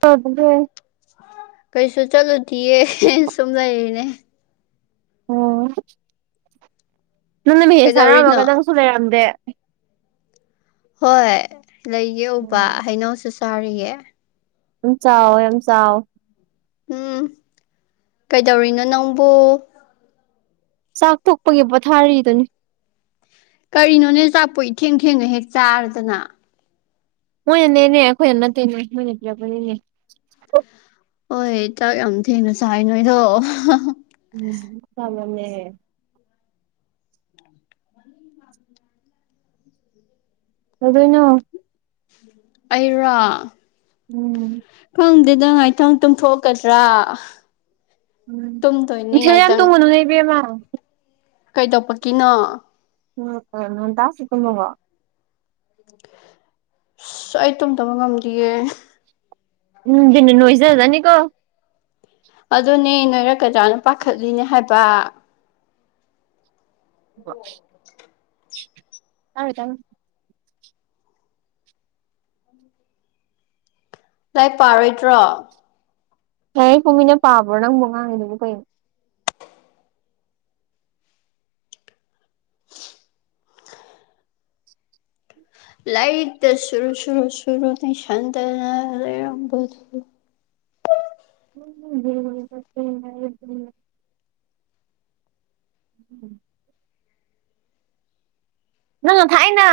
ꯍ ꯑꯗꯨꯗꯤ ꯀꯩꯁꯨ ꯆꯠꯂꯨꯗꯤꯌꯦ ꯁꯨꯝ ꯂꯩꯔꯤꯅꯦ ꯑꯣ ꯅꯪꯅ ꯃꯤ ꯀꯩꯗꯧꯔꯤꯅꯣ ꯁꯥꯔꯛꯑꯝꯃꯒ ꯅꯪ ꯀꯁꯨ ꯂꯩꯔꯝꯗꯦ ꯍꯣꯏ ꯂꯩꯌꯣꯕ ꯍꯩꯅꯧꯁꯨ ꯆꯥꯔꯤꯌꯦ ꯌꯥꯝ ꯆꯥꯎ ꯌꯥꯝ ꯆꯥꯎ ꯎꯝ ꯀꯩꯗꯧꯔꯤꯅꯣ ꯅꯪꯕꯨ ꯆꯥꯛ ꯇꯣꯛꯄꯒꯤ ꯄꯣꯊꯥꯔꯤꯗꯨꯅꯤ ꯀꯔꯤꯅꯣꯅꯦ ꯆꯥꯛꯄꯣ ꯏꯊꯦꯡ ꯊꯦꯡꯅ ꯍꯦꯛ ꯆꯥꯔꯗꯅ ꯃꯣꯏꯅꯅꯦꯅꯦ ꯑꯩꯈꯣꯏꯅ ꯅꯠꯇꯦꯅꯦ ꯃꯣꯏꯅ ꯄꯤꯔꯛꯄꯅꯤꯅꯦ ꯑꯣꯏ ꯆꯥꯛ ꯌꯥꯝ ꯊꯦꯡꯅ ꯆꯥꯏ ꯅꯣꯏꯗꯣ ꯎꯝ ꯐꯃꯝꯃꯦ [inaudible] [inaudible] ꯀꯩꯗꯧꯔꯤꯅꯦ ꯑꯩꯔꯥ ꯎꯝ ꯈꯪꯗꯦꯗ ꯉꯥꯏꯇꯪ ꯇꯨꯝꯊꯣꯛꯀꯗ꯭ꯔꯥ ꯇꯨꯝꯗꯣꯏꯅꯦ ꯉꯥꯏꯇꯪ ꯅꯣꯏ ꯏꯕꯦꯝꯃ ꯀꯩꯗꯧꯄꯀꯤꯅꯣ ꯎꯝ ꯈꯔꯅꯣ ꯗꯥꯁꯨ ꯇꯨꯝꯃꯕꯣ ꯑꯁ ꯑꯩ ꯇꯨꯝꯗꯕ ꯉꯝꯗꯤꯌꯦ ꯎꯝ ꯗꯤꯞꯅ ꯅꯣꯏꯖꯖꯅꯤ ꯀꯣ ꯑꯗꯨꯅꯦ ꯅꯣꯏꯔꯛꯀꯗ꯭ꯔꯅ ꯄꯥꯈꯠꯂꯤꯅꯦ ꯍꯥꯏꯕ [unintelligible] ꯂꯥꯏꯔꯤꯛ ꯄꯥꯔꯣꯏꯗ꯭ꯔꯣ ꯂꯥꯏꯔꯤꯛꯄꯨ ꯃꯤꯅ ꯄꯥꯕ꯭ꯔꯣ ꯅꯪꯕꯨ ꯉꯥꯡꯉꯤꯗꯨꯕꯨ ꯀꯩꯅꯣ ꯂꯥꯏꯔꯤꯛꯇ ꯁꯨꯔ ꯁꯨꯔ ꯁꯨꯔꯨ ꯅꯩꯁꯟꯗꯅ ꯂꯩꯔꯝꯕꯗꯣ [unintelligible] [unintelligible] ꯅꯪꯅ ꯊꯥꯏꯅ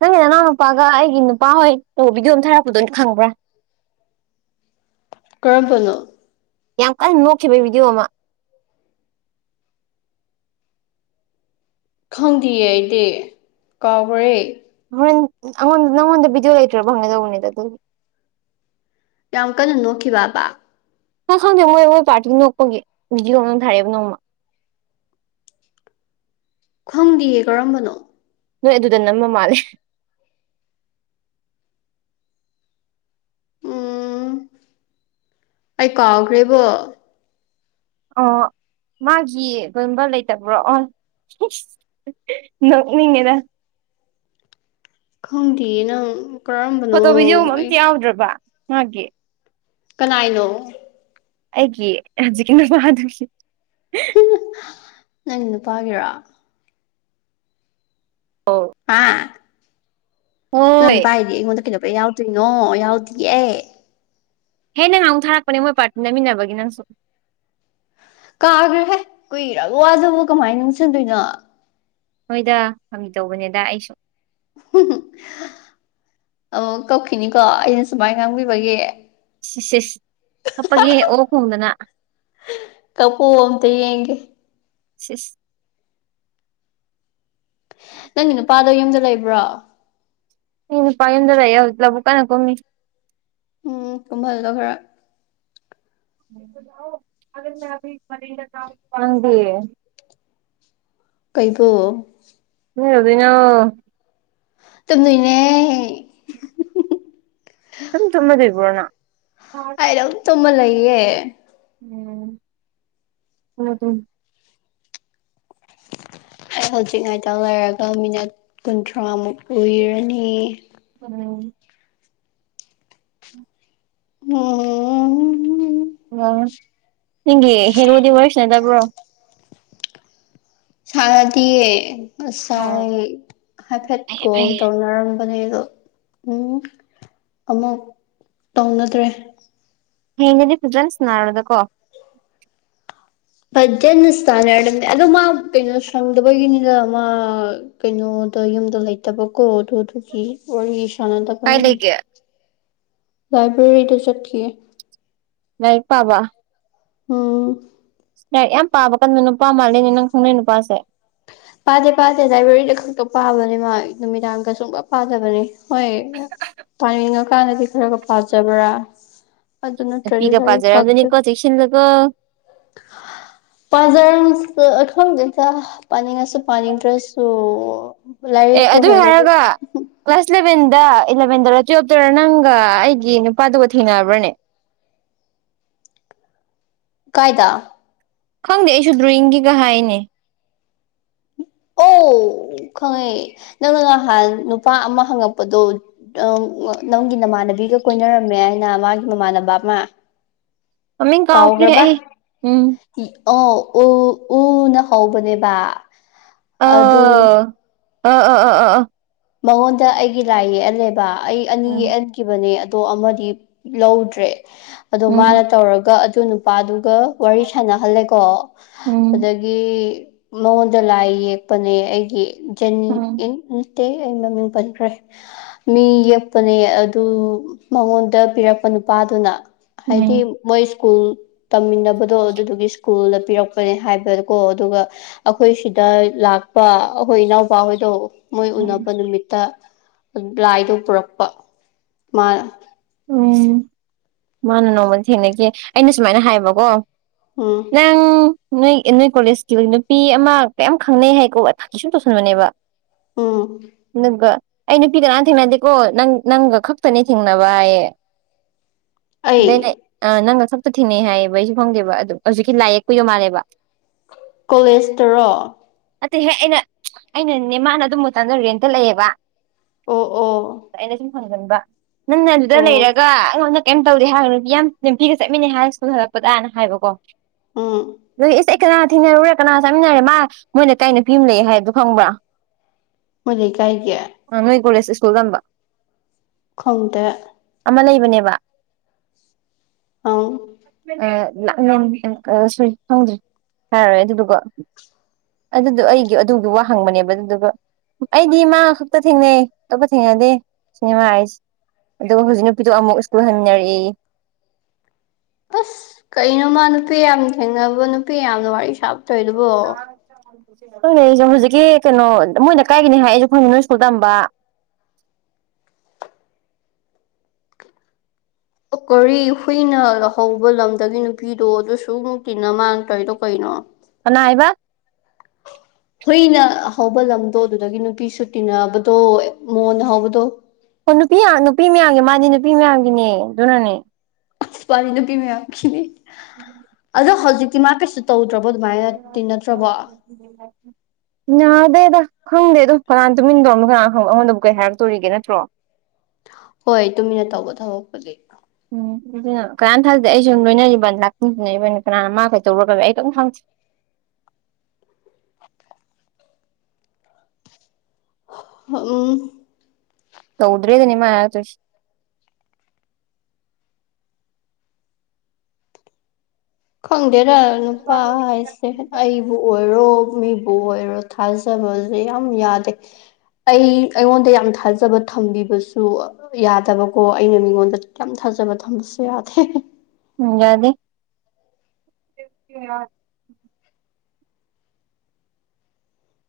ꯅꯪꯒꯤ ꯅꯅꯥꯎ ꯅꯨꯄꯥꯒ ꯑꯩꯒꯤ ꯅꯨꯄꯥ ꯍꯣꯏ ꯇꯧꯕ ꯕꯤꯗꯤꯑꯣ ꯑꯃꯥ ꯊꯥꯔꯛꯄꯗꯣ ꯑꯩꯅ ꯈꯪꯕ꯭ꯔꯥ ꯀꯔꯝꯕꯅꯣ ꯌꯥꯝ ꯀꯟꯅ ꯅꯣꯛꯈꯤꯕꯩ ꯕꯤꯗꯤꯑꯣ ꯑꯃꯥ ꯈꯪꯗꯤꯌꯦ ꯑꯩꯗꯤ ꯀꯥꯎꯒꯔꯦ ꯍꯣꯏ ꯑꯩꯉꯣꯟ ꯅꯉꯣꯟꯗ ꯕꯤꯗꯤꯑꯣ ꯂꯇ꯭ꯔꯕ ꯍꯪꯒꯦ ꯇꯧꯕꯅꯤꯗ ꯌꯥꯝ ꯀꯟꯅ ꯅꯣꯛꯈꯤꯕꯕꯥ ꯍ ꯈꯪꯗꯦ ꯃꯣꯏ ꯃꯣꯏ ꯄꯥꯔꯇꯤ ꯅꯣꯛꯄꯒꯤ ꯅꯣꯛꯄꯒꯤ ꯕꯤꯗꯤꯑꯣ ꯑꯃꯥ ꯊꯥꯔꯛꯑꯦ ꯅꯣꯡꯃ ꯈꯪꯗꯤꯌꯦ ꯀꯔꯝꯕꯅꯣ ꯅꯣꯏ ꯑꯗꯨꯗ ꯅꯝꯃ ꯃꯥꯜꯂꯦ ꯎꯝ ꯑꯩ ꯀꯥꯎꯈ꯭ꯔꯦꯕꯣ ꯑꯣ ꯃꯥꯒꯤ ꯀꯝꯕ ꯂꯩꯇꯕ꯭ꯔꯣ ꯅꯅꯤꯡꯦꯗ ꯈꯪꯗꯤꯌꯦꯅꯪ ꯐꯣꯇꯣ ꯚꯤꯗꯤꯑꯣ ꯑꯝꯇ ꯌꯥꯎꯗ꯭ꯔꯕ ꯃꯥꯒꯤ ꯀꯅꯥꯅꯣ ꯑꯩꯒꯤ ꯍꯧꯖꯤꯛ ꯀꯅ ꯃꯥ ꯑꯗꯨꯦ ꯅꯪ ꯅꯨꯄꯥꯒꯤꯔꯣ ꯑꯣ ꯑꯥ ꯅꯪ ꯍꯣꯏ ꯅꯨꯄꯥꯏꯗꯤ ꯑꯩꯉꯣꯟꯗ ꯀꯩꯗꯧꯕꯩ ꯌꯥꯎꯗꯨꯏꯅꯣ ꯌꯥꯎꯗꯤꯌꯦ ꯍꯦꯅ ꯉꯍꯥꯟꯃꯨꯛ ꯊꯥꯔꯛꯄꯅꯦ ꯃꯣꯏ ꯄꯣꯔꯇꯤ ꯅꯝꯃꯤꯟꯅꯕꯒꯤ ꯅꯪꯁꯨ ꯀꯥꯈꯒ꯭ꯔꯦꯍꯦ ꯀꯨꯏꯔꯕ ꯋꯥꯗꯨꯨꯕꯨ ꯀꯃꯥꯏꯅ ꯅꯤꯡꯁꯤꯡꯗꯨꯏꯅꯣ ꯍꯣꯏꯗ ꯐꯥꯒꯤ ꯇꯧꯕꯅꯦꯗ ꯑꯩꯁꯨ ꯑꯃꯨꯛ ꯀꯞꯈꯤꯅꯤꯀꯣ ꯑꯩꯅ ꯁꯨꯃꯥꯏ ꯉꯥꯡꯕꯤꯕꯒꯤ ꯏꯁ ꯏꯁ ꯀꯞꯄꯒꯦꯍꯦ ꯑꯣꯛ ꯈꯣꯡꯗꯅ ꯀꯞꯄꯨ ꯑꯝꯇ ꯌꯦꯡꯒꯦ ꯁꯦꯁ ꯅꯪꯒꯤ ꯅꯨꯄꯥꯗꯣ ꯌꯨꯝꯗ ꯂꯩꯕ꯭ꯔꯣ ꯑ ꯄꯥꯏꯟꯗ ꯂꯩ ꯌꯥꯎꯖꯤ ꯂꯕꯨ ꯀ ꯅ ꯀꯣꯃꯤ ꯎꯝ ꯀꯣꯨꯡꯚꯜꯗ ꯈꯔ ꯗ ꯀꯩꯕꯨ ꯎ ꯑꯗꯨꯗꯅꯣ ꯇꯅꯅꯦ ꯁꯨꯝ ꯆꯨꯝꯃꯗꯕ꯭ꯔꯣꯅ ꯀꯗꯝ ꯇꯨꯝꯃ ꯂꯩꯌꯦ ꯎꯝ ꯍ ꯑꯗꯨꯝ ꯑꯩ ꯍꯧꯖꯤꯛ ꯉꯥꯏꯇ ꯂꯩꯔꯒ ꯃꯤꯅꯠ ꯀꯨꯟꯊ꯭ꯔꯥꯃꯨꯛ ꯀꯨꯏꯔꯅꯤ ꯑ ꯎꯝ ꯎ ꯎ ꯅꯪꯒꯤ ꯍꯦꯔꯣꯗꯤ ꯋꯥꯔꯤꯁꯤ ꯅꯗꯕ꯭ꯔꯣ ꯁꯔꯗꯤ ꯑꯣ ꯉꯁꯥꯏ ꯍꯥꯏꯐꯦꯠ ꯐꯩꯌꯦ ꯀꯣꯜ ꯐꯩꯌꯦ ꯇꯧꯅꯔꯝꯕꯅꯦ ꯑꯣ ꯎꯝ ꯑꯃꯨꯛ ꯇꯧꯅꯗ꯭ꯔꯦ ꯍꯦꯗꯤ ꯐꯤꯗꯦꯟꯁꯅꯥꯔꯗꯀꯣ ꯄꯖꯅ ꯁꯅꯔ ꯑꯗꯣ ꯃꯥ ꯀꯩꯅꯣ ꯁꯪꯗꯕꯒꯤꯅꯤꯗ ꯃꯥ ꯀꯩꯅꯣꯗ ꯌꯨꯝꯗ ꯂꯩꯇꯕꯀꯣ ꯑꯗꯨ ꯑꯗꯨꯒꯤ ꯋꯥꯔꯤ ꯀꯥꯏ ꯁꯥꯟꯅꯗꯕꯅꯤ ꯂꯩꯒꯦ ꯂꯥꯏꯕ꯭ꯔꯦꯔꯤꯗ ꯆꯠꯈꯤꯌꯦ ꯂꯥꯏꯔꯤꯛ ꯄꯥꯕꯥ ꯎꯝ ꯌꯥ ꯌꯥꯝ ꯄꯥꯕ ꯀꯟꯗ ꯅꯨꯄꯥ ꯃꯥꯜꯜꯂꯤꯅꯦ ꯅꯪ ꯈꯪꯅꯩ ꯅꯨꯄꯥꯁꯦ ꯄꯥꯗꯦ ꯄꯥꯗꯦ ꯖꯥꯏꯕ꯭ꯔꯦꯔꯤꯗ ꯈꯛꯇ ꯄꯥꯕꯅꯦ ꯃꯥ ꯅꯨꯃꯤꯗꯥꯡꯒ ꯁꯨꯡꯒ ꯄꯥꯖꯕꯅꯦ ꯍꯣꯏ ꯄꯥꯅꯤꯡꯉꯀꯥꯟꯗꯗꯤ ꯈꯔꯒ ꯄꯥꯖꯕ꯭ꯔꯥ ꯑꯗꯨ ꯑꯗꯨ ꯅꯨꯄꯤꯒ ꯅꯠꯇ꯭ꯔꯔꯤꯒꯔꯤ ꯐꯥꯛꯇ ꯄꯥꯖꯔꯝꯖꯅꯤꯀꯣ ꯆꯦꯛꯁꯤꯜꯂꯨꯀꯣ ꯄꯖꯔ ꯑꯗ ꯄꯅꯤ ꯉ ꯄꯅ ꯏ꯭ꯔꯦꯁꯨ ꯑꯦ ꯑꯗꯨ ꯍꯥꯏꯔꯒ ꯀ꯭ꯂꯥꯁ ꯏꯂꯚꯦꯟꯗ ꯏꯂꯚꯦꯟꯗꯔ ꯇꯨꯌꯦꯜꯞꯇꯔ ꯅꯪꯒ ꯑꯩꯒꯤ ꯅꯨꯄꯥꯗꯨꯒ ꯊꯦꯡꯅꯔꯕ꯭ꯔꯅꯦ ꯀꯥꯏꯗ ꯈꯪꯗꯦ ꯑꯩꯁꯨ ꯗ꯭ꯔꯣꯋꯤꯡꯒꯤꯒ ꯍꯥꯏꯅꯦ [inaudible] ꯈꯪꯉꯛꯑ ꯅꯪꯅ ꯅꯍꯥꯟ ꯅꯨꯄꯥ ꯑꯃ ꯍꯪꯉꯛꯄꯗꯣ ꯑ ꯅꯪꯒꯤ ꯅꯃꯥꯟꯅꯕꯤꯒ ꯀꯣꯏꯅꯔꯝꯃꯦ ꯍꯥꯏꯅ ꯃꯥꯒꯤ ꯃꯃꯥꯟꯅꯕ ꯑꯃ ꯃꯃꯤꯡ ꯀꯥꯎꯈ꯭ꯔꯦ ꯀꯥꯎꯕ꯭ꯔꯕꯥ ꯑꯩ ꯎꯝ ꯑꯣ ꯎ ꯎꯅ ꯍꯧꯕꯅꯦꯕ ꯑꯗꯨꯗ ꯑ ꯑ ꯑ ꯑ ꯑ ꯃꯉꯣꯟꯗ ꯑꯩꯒꯤ ꯂꯥꯏ ꯌꯦꯛꯍꯜꯂꯦꯕ ꯑꯩ ꯑꯅꯤ ꯎꯝ ꯌꯦꯛꯍꯟꯦ ꯈꯤꯕꯅꯦ ꯑꯗꯣ ꯑꯃꯗꯤ ꯂꯧꯗ꯭ꯔꯦ ꯑꯗꯣ ꯎꯝ ꯃꯥꯅ ꯇꯧꯔꯒ ꯑꯗꯨ ꯅꯨꯄꯥꯗꯨꯒ ꯋꯥꯔꯤ ꯁꯥꯟꯅꯍꯜꯂꯦꯀꯣ ꯑ ꯃꯉꯣꯟꯗ ꯂꯥꯏ ꯌꯦꯛꯄꯅꯦ ꯑꯩꯒꯤ ꯖꯅꯤ ꯎꯝ [unintelligible] ꯃꯤ ꯌꯦꯛꯄꯅꯦ ꯑꯗꯨ ꯃꯉꯣꯟꯗ ꯄꯤꯔꯛꯄ ꯅꯨꯄꯥꯗꯨꯅ ꯍꯥꯏꯗꯤ ꯎꯝ ꯃꯣꯏ ꯁ꯭ꯀꯨꯜ ꯇꯝꯃꯤꯟꯅꯕꯗꯣ ꯑꯗꯨꯗꯨꯒꯤ ꯁ꯭ꯀꯨꯜꯗ ꯄꯤꯔꯛꯄꯅꯦ ꯍꯥꯏꯕ ꯀꯣ ꯑꯗꯨꯒ ꯑꯩꯈꯣꯏ ꯁꯤꯗ ꯂꯥꯛꯄ ꯑꯩꯈꯣꯏ ꯏꯅꯥꯎꯄꯥ ꯍꯣꯏꯗꯣ ꯃꯣꯏ ꯎꯝ ꯎꯅꯕ ꯅꯨꯃꯤꯠꯇ ꯂꯥꯏꯗꯣ ꯄꯨꯔꯛꯄ ꯃꯥ ꯎꯝ ꯃꯥꯅ ꯅꯣꯡꯃꯗ ꯊꯦꯡꯅꯈꯤ ꯑꯩꯅ ꯁꯨꯃꯥꯏꯅ ꯍꯥꯏꯌꯦꯕꯀꯣ ꯎꯝ ꯅꯪ ꯅꯣꯏ ꯅꯣꯏ ꯀꯣꯂꯦꯖꯀꯤ ꯅꯨꯄꯤ ꯑꯃ ꯀꯌꯥꯝ ꯈꯪꯅꯩ ꯍꯥꯏꯀꯣ ꯊ ꯁꯨꯝ ꯇꯧꯁꯟꯕꯅꯦꯕ ꯎꯝ ꯑꯗꯨꯒ ꯑꯩ ꯅꯨꯄꯤꯒ ꯅꯍꯥꯟ ꯊꯦꯡꯅꯗꯦꯀꯣ ꯅꯪ ꯅꯪꯒ ꯈꯛꯇꯅꯦ ꯊꯦꯡꯅꯕ ꯍꯥꯏ ꯑꯩ [unintelligible] ꯑ ꯅꯪꯒ ꯈꯛꯇ ꯊꯤꯅꯩ ꯍꯥꯏꯌꯦꯕ ꯑꯩꯁꯨ ꯐꯪꯗꯦꯕ ꯑꯗꯨ ꯍꯧꯖꯤꯛꯀꯤ ꯂꯥꯏ ꯌꯦꯛꯄꯨ ꯌꯧ ꯃꯥꯜꯂꯦꯕ ꯀꯣꯂꯦꯖꯇꯔꯣ ꯑꯍꯦꯛ ꯑꯩꯅ ꯑꯩꯅ ꯅꯦꯃꯥꯟꯅ ꯑꯗꯨꯝꯕ ꯃꯇꯗ ꯔꯦꯟꯇ ꯂꯩꯑꯦꯕ ꯑꯣ ꯑꯣ ꯑꯩꯅ ꯁꯨꯝ ꯍꯪꯒꯟꯕ ꯅꯪꯅ ꯑꯗꯨꯗ ꯑꯣ ꯂꯩꯔꯒ ꯑꯩꯉꯣꯟꯗ ꯀꯦꯝ ꯇꯧꯗꯦ ꯍꯥꯏꯕ ꯅꯨꯄꯤ ꯌꯥꯝ ꯅꯨꯄꯤꯤꯒ ꯆꯠꯃꯤꯟꯅꯩ ꯍꯥꯏ ꯁ꯭ꯀꯨꯜ ꯍꯜꯂꯛꯄꯗꯅ ꯍꯥꯏꯕꯀꯣ ꯎꯝ ꯑꯗꯨꯗꯤ ꯑꯦꯁ ꯑꯩ ꯀꯅꯥ ꯊꯦꯡꯅꯔꯨꯔꯦ ꯀꯅꯥ ꯆꯥꯃꯤꯟꯅꯔꯦ ꯃꯥ ꯃꯣꯏꯅ ꯀꯥꯏꯩꯅꯣ ꯐꯤꯝ ꯂꯩ ꯍꯥꯏꯕꯗꯨꯣ ꯈꯪꯕ꯭ꯔꯥ [inaudible] ꯃ ꯂꯩ ꯀꯥꯏꯒꯤ ꯑꯪ ꯅꯣꯏ ꯀꯣꯂꯦꯖ ꯁꯀꯨꯜ ꯇꯝꯕ ꯈꯪꯗꯦ ꯑꯃ ꯂꯩꯕꯅꯦꯕ ꯑ ꯁ ꯈꯪꯗ꯭ꯔꯤ ꯍꯥꯏꯔꯔꯣꯏ ꯑꯗꯨꯗꯨꯒ ꯑꯗꯨꯗꯣ ꯑꯩꯒꯤ ꯑꯗꯨꯒꯤ ꯋꯥ ꯍꯪꯕꯅꯦꯕ ꯑꯗꯨꯗꯨꯒ ꯑꯩꯗꯤ ꯃꯥ ꯈꯛꯇ ꯊꯦꯡꯅꯩ ꯑꯇꯣꯞꯄ ꯊꯦꯡꯅꯗꯦ ꯁꯤꯅꯦꯃꯥ ꯍꯥꯏꯁꯦ ꯑꯗꯨꯒ ꯍꯧꯖꯤꯛ ꯅꯨꯄꯤꯗꯣ ꯑꯃꯨꯛ ꯁ꯭ꯀꯨꯜ ꯍꯟꯅꯔꯛꯏ ꯑꯁ ꯀꯩꯅꯣꯃ ꯅꯨꯄꯤ ꯌꯥꯝꯅ ꯊꯦꯡꯅꯕꯣ ꯅꯨꯄꯤ ꯌꯥꯝꯅ ꯋꯥꯔꯤ ꯁꯥꯕ ꯇꯣꯏꯗꯨꯕꯣ ꯍꯪ ꯂꯩꯁꯦ ꯍꯧꯖꯤꯛꯀꯤ ꯀꯩꯅꯣ ꯃꯣꯏꯅ ꯀꯥꯏꯒꯤꯅꯤ ꯍꯥꯏꯁꯦ ꯈꯪꯉ ꯅꯣꯏ ꯁ꯭ꯀꯨꯜ ꯇꯝꯕ ꯑꯣ ꯀꯔꯤ ꯍꯨꯏꯅ ꯂꯧꯍꯧꯕ ꯂꯝꯗꯒꯤ ꯅꯨꯄꯤꯗꯣ ꯑꯗꯨꯁꯨ ꯇꯤꯟꯅ ꯃꯥꯟꯗ꯭ꯔꯣꯏꯗꯣ ꯀꯩꯅꯣ ꯅꯥꯏꯕ ꯍꯨꯏꯅ ꯍꯥꯎꯧꯕ ꯂꯝꯗꯣ ꯑꯗꯨꯗꯒꯤ ꯅꯨꯄꯤꯁꯨ ꯇꯤꯟꯅꯕꯗꯣ ꯃꯣꯟꯅ ꯍꯧꯕꯗꯣ ꯑꯣ ꯅꯨꯄꯤ ꯅꯨꯄꯤ ꯃꯌꯥꯝꯒꯤ ꯃꯥꯗꯤ ꯅꯨꯄꯤ ꯃꯌꯥꯝꯒꯤꯅꯦ ꯑꯗꯨꯅꯅꯦ ꯄꯥꯅꯤ ꯅꯨꯄꯤ ꯃꯌꯥꯝꯒꯤꯅꯤ ꯑꯗꯣ ꯍꯧꯖꯤꯛꯇꯤ ꯃꯥ ꯀꯩꯁꯨ ꯇꯧꯗ꯭ꯔꯕꯣ ꯑꯗꯨꯃꯥꯏꯅ ꯇꯤꯟꯅꯠꯇ꯭ꯔꯕꯣ ꯎꯝ ꯌꯥꯅꯥꯗꯦꯗ ꯈꯪꯗꯦ ꯑꯗꯣ ꯀꯅꯥ ꯇꯨꯃꯤꯟꯅꯗꯣ ꯑꯃ ꯀꯅꯥ ꯈꯪꯕ ꯑꯩꯉꯣꯟꯗꯕꯨ ꯀꯩ ꯍꯥꯏꯔꯛꯇꯣꯔꯤꯒꯦ ꯅꯠꯇ꯭ꯔꯣ ꯍꯣꯏ ꯇꯨꯃꯤꯟꯅ ꯇꯧꯕ ꯊꯕꯛꯄꯨꯗꯤ ꯎꯝ ꯑꯗꯨꯅ ꯀꯅꯥꯅ ꯊꯜꯗꯗꯤ ꯑꯩꯁꯨ ꯂꯣꯏꯅꯔꯤꯕ ꯂꯥꯛꯄꯤꯟꯔꯤꯕꯅꯤ ꯀꯅꯥꯅ ꯃꯥ ꯀꯩ ꯇꯧꯔꯒ ꯑꯩ ꯀꯩꯝ ꯈꯪꯗꯦ ꯎꯝ ꯇꯧꯗ꯭ꯔꯦ ꯑꯗꯨꯅꯤꯃ ꯈꯪꯗꯦꯔ ꯅꯨꯄꯥ ꯍꯥꯏꯁꯦ ꯑꯩꯕꯨ ꯑꯣꯏꯔꯣ ꯃꯤꯕꯨ ꯑꯣꯏꯔꯣ ꯊꯥꯖꯕꯁꯦ ꯌꯥꯝ ꯌꯥꯗꯦ ꯑꯩ ꯑꯩꯉꯣꯟꯗ ꯌꯥꯝ ꯊꯥꯖꯕ ꯊꯝꯕꯤꯕꯁꯨ ꯌꯥꯗꯕꯀꯣ ꯑꯩꯅ ꯃꯤꯉꯣꯟꯗ ꯌꯥꯝ ꯊꯥꯖꯕ ꯊꯝꯕꯁꯨ ꯌꯥꯗꯦ ꯎ ꯌꯥꯗꯗꯤ [inaudible]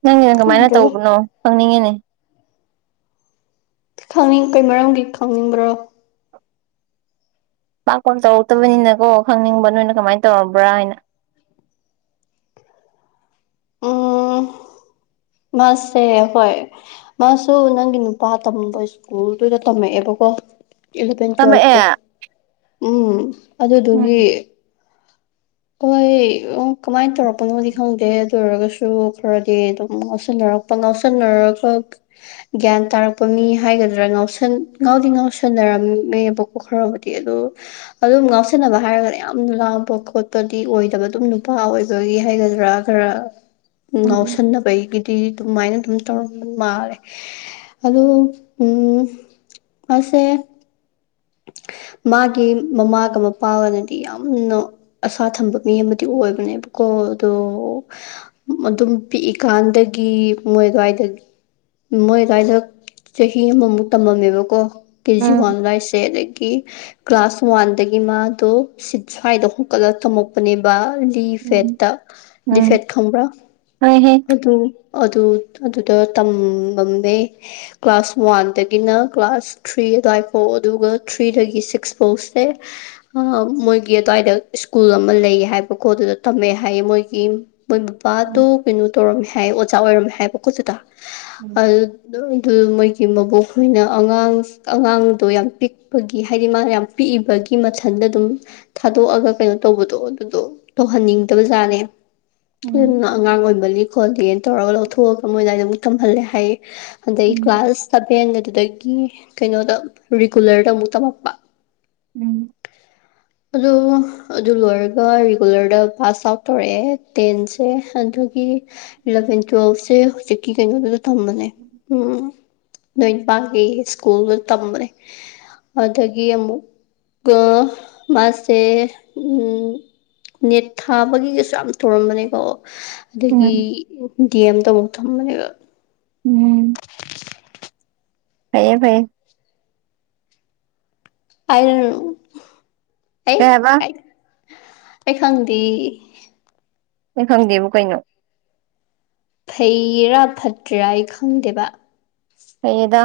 ꯅꯪꯒꯤ ꯅꯪ ꯀꯃꯥꯏꯅ ꯈꯪꯗ꯭ꯔꯦꯗ ꯇꯧꯕꯅꯣ ꯈꯪꯅꯤꯡꯉꯤꯅꯦ ꯈꯪꯅꯤꯡ ꯀꯩ ꯃꯔꯝꯒꯤ ꯈꯪꯅꯤꯡꯕ꯭ꯔꯣ ꯄꯥꯛꯄ ꯆꯥꯎꯧꯔꯛꯇꯕꯅꯤꯅ ꯀꯣ ꯈꯪꯅꯤꯡꯕ ꯅꯣꯏꯅ ꯀꯃꯥꯏꯅ ꯇꯧꯔꯕ꯭ꯔꯥ ꯍꯥꯏꯅ ꯎꯝ ꯃꯥꯁꯦ ꯍꯣꯏ ꯃꯥꯁꯨ ꯅꯪꯒꯤ ꯅꯨꯄꯥ ꯇꯝꯕ ꯁ꯭ꯀꯨꯜꯗꯨꯗ ꯇꯝꯃꯛꯑꯦꯕꯀꯣ ꯏꯂꯚꯦꯟ ꯇꯨꯋꯦꯜꯐꯇꯣ ꯇꯝꯃꯛꯑꯦ ꯎꯝ ꯎꯝ ꯑꯗꯨꯗꯨꯒꯤ ꯍꯣꯏ ꯎ ꯀꯃꯥꯏꯅ ꯇꯧꯔꯛꯄꯅꯣꯗꯤ ꯈꯪꯗꯦ ꯑꯗꯨ ꯑꯣꯏꯔꯒꯁꯨ ꯈꯔꯗꯤ ꯑꯗꯨꯝ ꯉꯥꯎꯁꯟꯅꯔꯛꯄ ꯉꯥꯎꯁꯟꯅꯔꯒ ꯒ꯭ꯌꯥꯟ ꯇꯥꯔꯛꯄ ꯃꯤ ꯍꯥꯏꯒꯗ꯭ꯔꯥ ꯉꯥꯎꯁꯟ ꯉꯥꯎꯗꯤ ꯉꯥꯎꯁꯟꯅꯔꯝꯃꯦꯕꯨ ꯈꯔꯕꯨꯗꯤ ꯑꯗꯨ ꯑꯗꯨꯝ ꯉꯥꯎꯁꯟꯅꯕ ꯍꯥꯏꯔꯒꯅ ꯌꯥꯝꯅ ꯂꯥꯡꯕ ꯈꯣꯠꯄ ꯗꯤ ꯑꯣꯏꯗꯕ ꯑꯗꯨꯝ ꯅꯨꯄꯥ ꯑꯣꯏꯕꯒꯤ ꯍꯥꯏꯒꯗ꯭ꯔꯥ ꯈꯔ ꯎꯝ ꯉꯥꯎꯁꯟꯅꯕꯒꯤ ꯇꯤ ꯑꯗꯨꯃꯥꯏꯅ ꯑꯗꯨꯝ ꯇꯧꯔ ꯃꯥꯜꯂꯦ ꯑꯗꯨ ꯎꯝ ꯑꯁꯦ ꯃꯥꯒꯤ ꯃꯃꯥꯒ ꯃꯄꯥꯒꯅꯗꯤ ꯌꯥꯝꯅ ꯑꯁꯥ ꯊꯝꯕ ꯃꯤ ꯑꯃꯗꯤ ꯑꯣꯏꯕꯅꯦꯕꯀꯣ ꯑꯗꯣ ꯑꯗꯨꯝ ꯄꯤꯛꯏꯀꯥꯟꯗꯒꯤ ꯃꯣꯏ ꯑꯗꯨꯋꯥꯏꯗꯒꯤ ꯃꯣꯏ ꯑꯗꯨꯏꯗ ꯆꯍꯤ ꯑꯃꯃꯨꯛ ꯇꯝꯃꯝꯃꯦꯕꯀꯣ ꯀꯦꯖꯤ ꯎꯝ ꯋꯥꯟ ꯂꯥꯏꯁ ꯑꯅꯗꯒꯤ ꯀ꯭ꯂꯥꯁ ꯋꯥꯟꯗꯒꯤ ꯃꯥꯗꯣ ꯁꯤ ꯁ꯭ꯋꯥꯏꯗ ꯍꯨꯀꯠꯂꯒ ꯇꯝꯃꯛꯄꯅꯦꯕ ꯎꯝ ꯗꯤꯐꯦꯠꯇ ꯎꯝ ꯗꯤꯐꯦꯠ ꯈꯪꯕ꯭ꯔꯥ ꯍꯣꯏꯍꯦ ꯑꯗꯨ ꯑꯗꯨ ꯑꯗꯨꯗ ꯇꯃꯝꯃꯦ ꯀ꯭ꯂꯥꯁ ꯋꯥꯟꯗꯒꯤꯅ ꯀ꯭ꯂꯥꯁ ꯊ꯭ꯔꯤ ꯑꯗꯨꯋꯥꯏ ꯐꯥꯎ ꯑꯗꯨꯒ ꯊ꯭ꯔꯤꯗꯒꯤ ꯁꯤꯛꯁ ꯐꯧꯁꯦ ꯃꯣꯏꯒꯤ ꯑꯗꯨꯋꯥꯏꯗ ꯁ꯭ꯀꯨꯜ ꯑꯃ ꯂꯩ ꯍꯥꯏꯕ ꯈꯣꯠꯇꯗ ꯇꯝꯃꯦ ꯍꯥꯏꯌꯦ ꯃꯣꯏꯒꯤ ꯃꯣꯏ ꯎꯝ ꯕꯕꯥꯗꯣ ꯀꯩꯅꯣ ꯇꯧꯔꯝꯃꯦ ꯍꯥꯏ ꯑꯣꯖꯥ ꯑꯣꯏꯔꯝꯃꯦ ꯍꯥꯏꯕꯀꯣꯖꯨꯗ ꯎꯝ ꯑꯗꯨ ꯑꯗꯨ ꯃꯣꯏꯒꯤ ꯃꯕꯣꯛꯈꯣꯏꯅ ꯑꯉꯥꯡ ꯑꯉꯥꯡꯗꯣ ꯌꯥꯝ ꯄꯤꯛꯄꯒꯤ ꯍꯥꯏꯗꯤ ꯃꯥꯅ ꯌꯥꯝ ꯄꯤꯛꯏꯕꯒꯤ ꯃꯊꯟꯗ ꯑꯗꯨꯝ ꯊꯥꯗꯣꯛꯑꯒ ꯀꯩꯅꯣ ꯇꯧꯕꯗꯣ ꯑꯗꯨꯗꯣ ꯇꯧꯍꯟꯅꯤꯡꯗꯕ ꯖꯥꯠꯅꯦ ꯎꯝ ꯑꯗꯨꯝ ꯑꯉꯥꯡ ꯑꯣꯏꯃꯅꯤ ꯈꯣꯠꯂꯤꯅ ꯇꯧꯔꯒ ꯂꯧꯊꯣꯛꯑꯒ ꯃꯣꯏꯅ ꯑꯗꯨꯝ ꯇꯝꯍꯜꯂꯦ ꯍꯥꯏꯌꯦ ꯑꯗꯗꯒꯤ ꯎꯝ ꯀ꯭ꯂꯥꯁ ꯁꯕꯦꯟ ꯑꯗꯨꯗꯒꯤ ꯀꯩꯅꯣꯗ ꯔꯤꯒꯨꯂꯔꯗ ꯑꯃꯨꯛ ꯇꯝꯃꯛꯄ ꯎꯝ ꯑꯗꯣ ꯑꯗꯨ ꯂꯣꯏꯔꯒ ꯔꯤꯒꯨꯂꯔꯗ ꯄꯥꯁ ꯍꯥꯞ ꯇꯧꯔꯛꯑꯦ ꯇꯦꯟꯁꯦ ꯑꯗꯨꯒꯤ ꯏꯂꯚꯦꯟ ꯇ꯭ꯋꯦꯞꯁꯦ ꯆꯧꯖꯨꯛꯀꯤ ꯀꯩꯅꫭꯗꯨꯅ ꯇꯝꯕꯅꯦ ꯎꯝ ꯅꯣꯏ ꯄꯥꯒꯤ ꯏꯁ꯭ꯀꯨꯜꯗꯨ ꯇꯝꯕꯅꯦ ꯑꯗꯨꯗꯒꯤ ꯑꯃꯛ ꯀ ꯃꯥꯁꯦ ꯎ ꯅꯦꯠ ꯊꯥꯕꯒꯤꯒꯁꯨ ꯌꯥꯝ ꯇꯧꯔꯝꯕꯅꯦꯀꯣ ꯑꯗꯨꯒꯤ ꯎꯝ ꯗꯤ ꯑꯦꯝꯇꯧꯔ ꯊꯝꯕꯅꯦꯕ ꯎꯝ ꯐꯩꯌꯦ ꯐꯩꯌꯦ ꯑꯔ ꯑꯩ ꯀꯩ ꯍꯥꯏꯕ ꯑꯩ ꯈꯪꯗꯦ ꯅꯣ ꯈꯪꯗꯦꯕꯨ ꯀꯩꯅꯣ ꯐꯩꯔꯥ ꯐꯠꯇꯤꯔꯥ ꯑꯩ ꯈꯪꯗꯦꯕ ꯐꯩꯌꯦꯗꯗ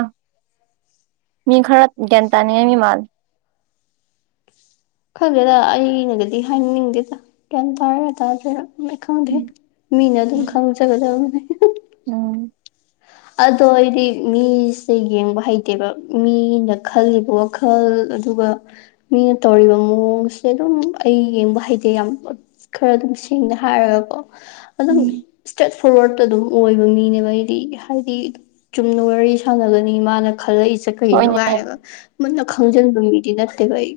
ꯃꯤ ꯈꯔ ꯒ꯭ꯌꯥꯟ ꯇꯥꯅꯤꯡꯉꯥꯏ ꯃꯤ ꯃꯥꯜꯂꯦ ꯈꯪꯗꯦꯗ ꯑꯩꯅꯒꯗꯤ ꯍꯥꯏꯅꯤꯡꯗꯦꯗ ꯒꯌꯥꯟ ꯇꯥꯕ ꯇꯥꯗꯕꯔ ꯎꯝ ꯑꯩ ꯈꯪꯗꯦ ꯎꯝ ꯃꯤꯅ ꯑꯗꯨꯝ ꯈꯪꯖꯒꯗꯕꯅꯦ ꯎꯝ ꯑꯗꯣ ꯑꯩꯗꯤ ꯃꯤꯁꯦ ꯌꯦꯡꯕ ꯍꯩꯇꯦꯕ ꯃꯤꯅ ꯈꯜꯂꯤꯕ ꯃꯈꯜ ꯑꯗꯨꯒ ꯃꯤꯅ ꯇꯧꯔꯤꯕ ꯃꯑꯣꯡꯁꯦ ꯑꯗꯨꯝ ꯑꯩ ꯌꯦꯡꯕ ꯍꯩꯇꯦ ꯌꯥꯝ ꯈꯔ ꯑꯗꯨꯝ ꯁꯦꯡꯅ ꯍꯥꯏꯔꯒꯀꯣ ꯑꯗꯨꯝ ꯎꯝ ꯏꯁꯇ꯭ꯔꯦꯠ ꯐꯣꯔꯋꯥꯔꯗꯠꯇ ꯑꯗꯨꯝ ꯑꯣꯏꯕ ꯃꯤꯅꯦꯕ ꯑꯩꯗꯤ ꯍꯥꯏꯗꯤ ꯆꯨꯝꯅ ꯋꯥꯔꯤ ꯁꯥꯟꯅꯒꯅꯤ ꯃꯥꯅ ꯈꯜꯂꯛꯏꯁꯩ ꯀꯩꯅꯣ ꯍꯣꯏꯅꯦ ꯀꯥꯏꯅꯒ ꯃꯨꯟꯅ ꯈꯪꯖꯤꯟꯕ ꯃꯤꯗꯤ ꯅꯠꯇꯦꯕ ꯑꯩ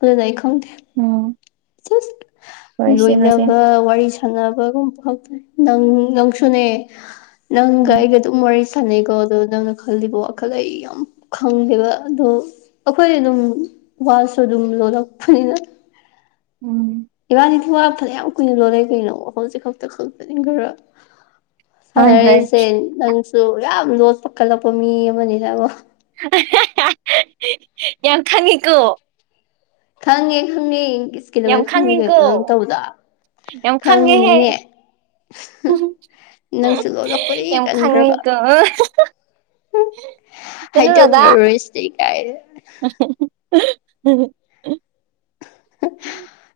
ꯑꯗꯨꯅ ꯑꯩ ꯈꯪꯗꯦ ꯎꯝ ꯖꯧꯏ ꯍꯣꯏꯁꯦ ꯍꯣꯏꯁꯦ ꯂꯣꯏꯅꯕ ꯋꯥꯔꯤ ꯁꯅꯕꯒꯨꯝ ꯅꯪ ꯅꯪꯁꯨꯅꯦ ꯎꯝ ꯅꯪꯒ ꯑꯩꯒ ꯑꯗꯨꯝ ꯋꯥꯔꯤ ꯁꯥꯟꯅꯩꯀꯣ ꯑꯗꯣ ꯅꯪꯅ ꯈꯜꯂꯤꯕ ꯋꯥꯈꯜ ꯑꯩ ꯑꯝ ꯈꯪꯗꯦꯕ ꯑꯗꯣ ꯑꯩꯈꯣꯏ ꯑꯗꯨꯝ ꯋꯥꯁꯨ ꯑꯗꯨꯝ ꯂꯣꯜꯂꯛꯄꯅꯤꯅ ꯎꯝ ꯏꯕꯅꯤ ꯏꯗꯨ ꯋꯥ ꯐꯔꯦ ꯌꯥꯝ ꯀꯨꯏꯅ ꯂꯣꯂꯩ ꯀꯩꯅꯣ ꯍꯧꯖꯤꯛ ꯈꯛꯇ ꯈꯛꯇꯅꯤ ꯈꯔ ꯍꯣꯏ ꯍꯣꯏ ꯁꯥꯟꯅꯔꯛꯏꯁꯦ ꯅꯪꯁꯨ ꯌꯥꯝ ꯂꯣꯠꯄ ꯀꯜꯂꯛꯄ ꯃꯤ ꯑꯃꯅꯤꯅꯦꯕ ꯌꯥꯝ ꯈꯪꯉꯤꯀꯣ ꯈꯪꯉꯦ ꯈꯪꯉꯦ ꯌꯥꯝ ꯀꯩꯗꯧꯕꯩ ꯈꯪꯉꯤꯀꯣ ꯈꯪꯉꫭꯏꯗꫭꯏꯅꫭ ꯅꯪ ꯇꯧꯕꯗꫭ ꯌꯥꯝ ꯈꯪꯉꯦꯍꯦ ꯈꯪꯉꯤꯅꯤꯅꯦ ꯅꯪꯁꯨ ꯂꯣꯠꯂꯛꯄꯗꯤ ꯌꯥꯝ ꯀꯟꯈ꯭ꯔꯕ ꯈꯪꯉꯤꯀꯣ ꯍꯨꯡ ꯍꯥꯏꯗꫭꯛꯅꯔꫭꯏꯁꯤ ꯀꯥꯏꯅ ꯑꯁ [unintelligible] [unintelligible]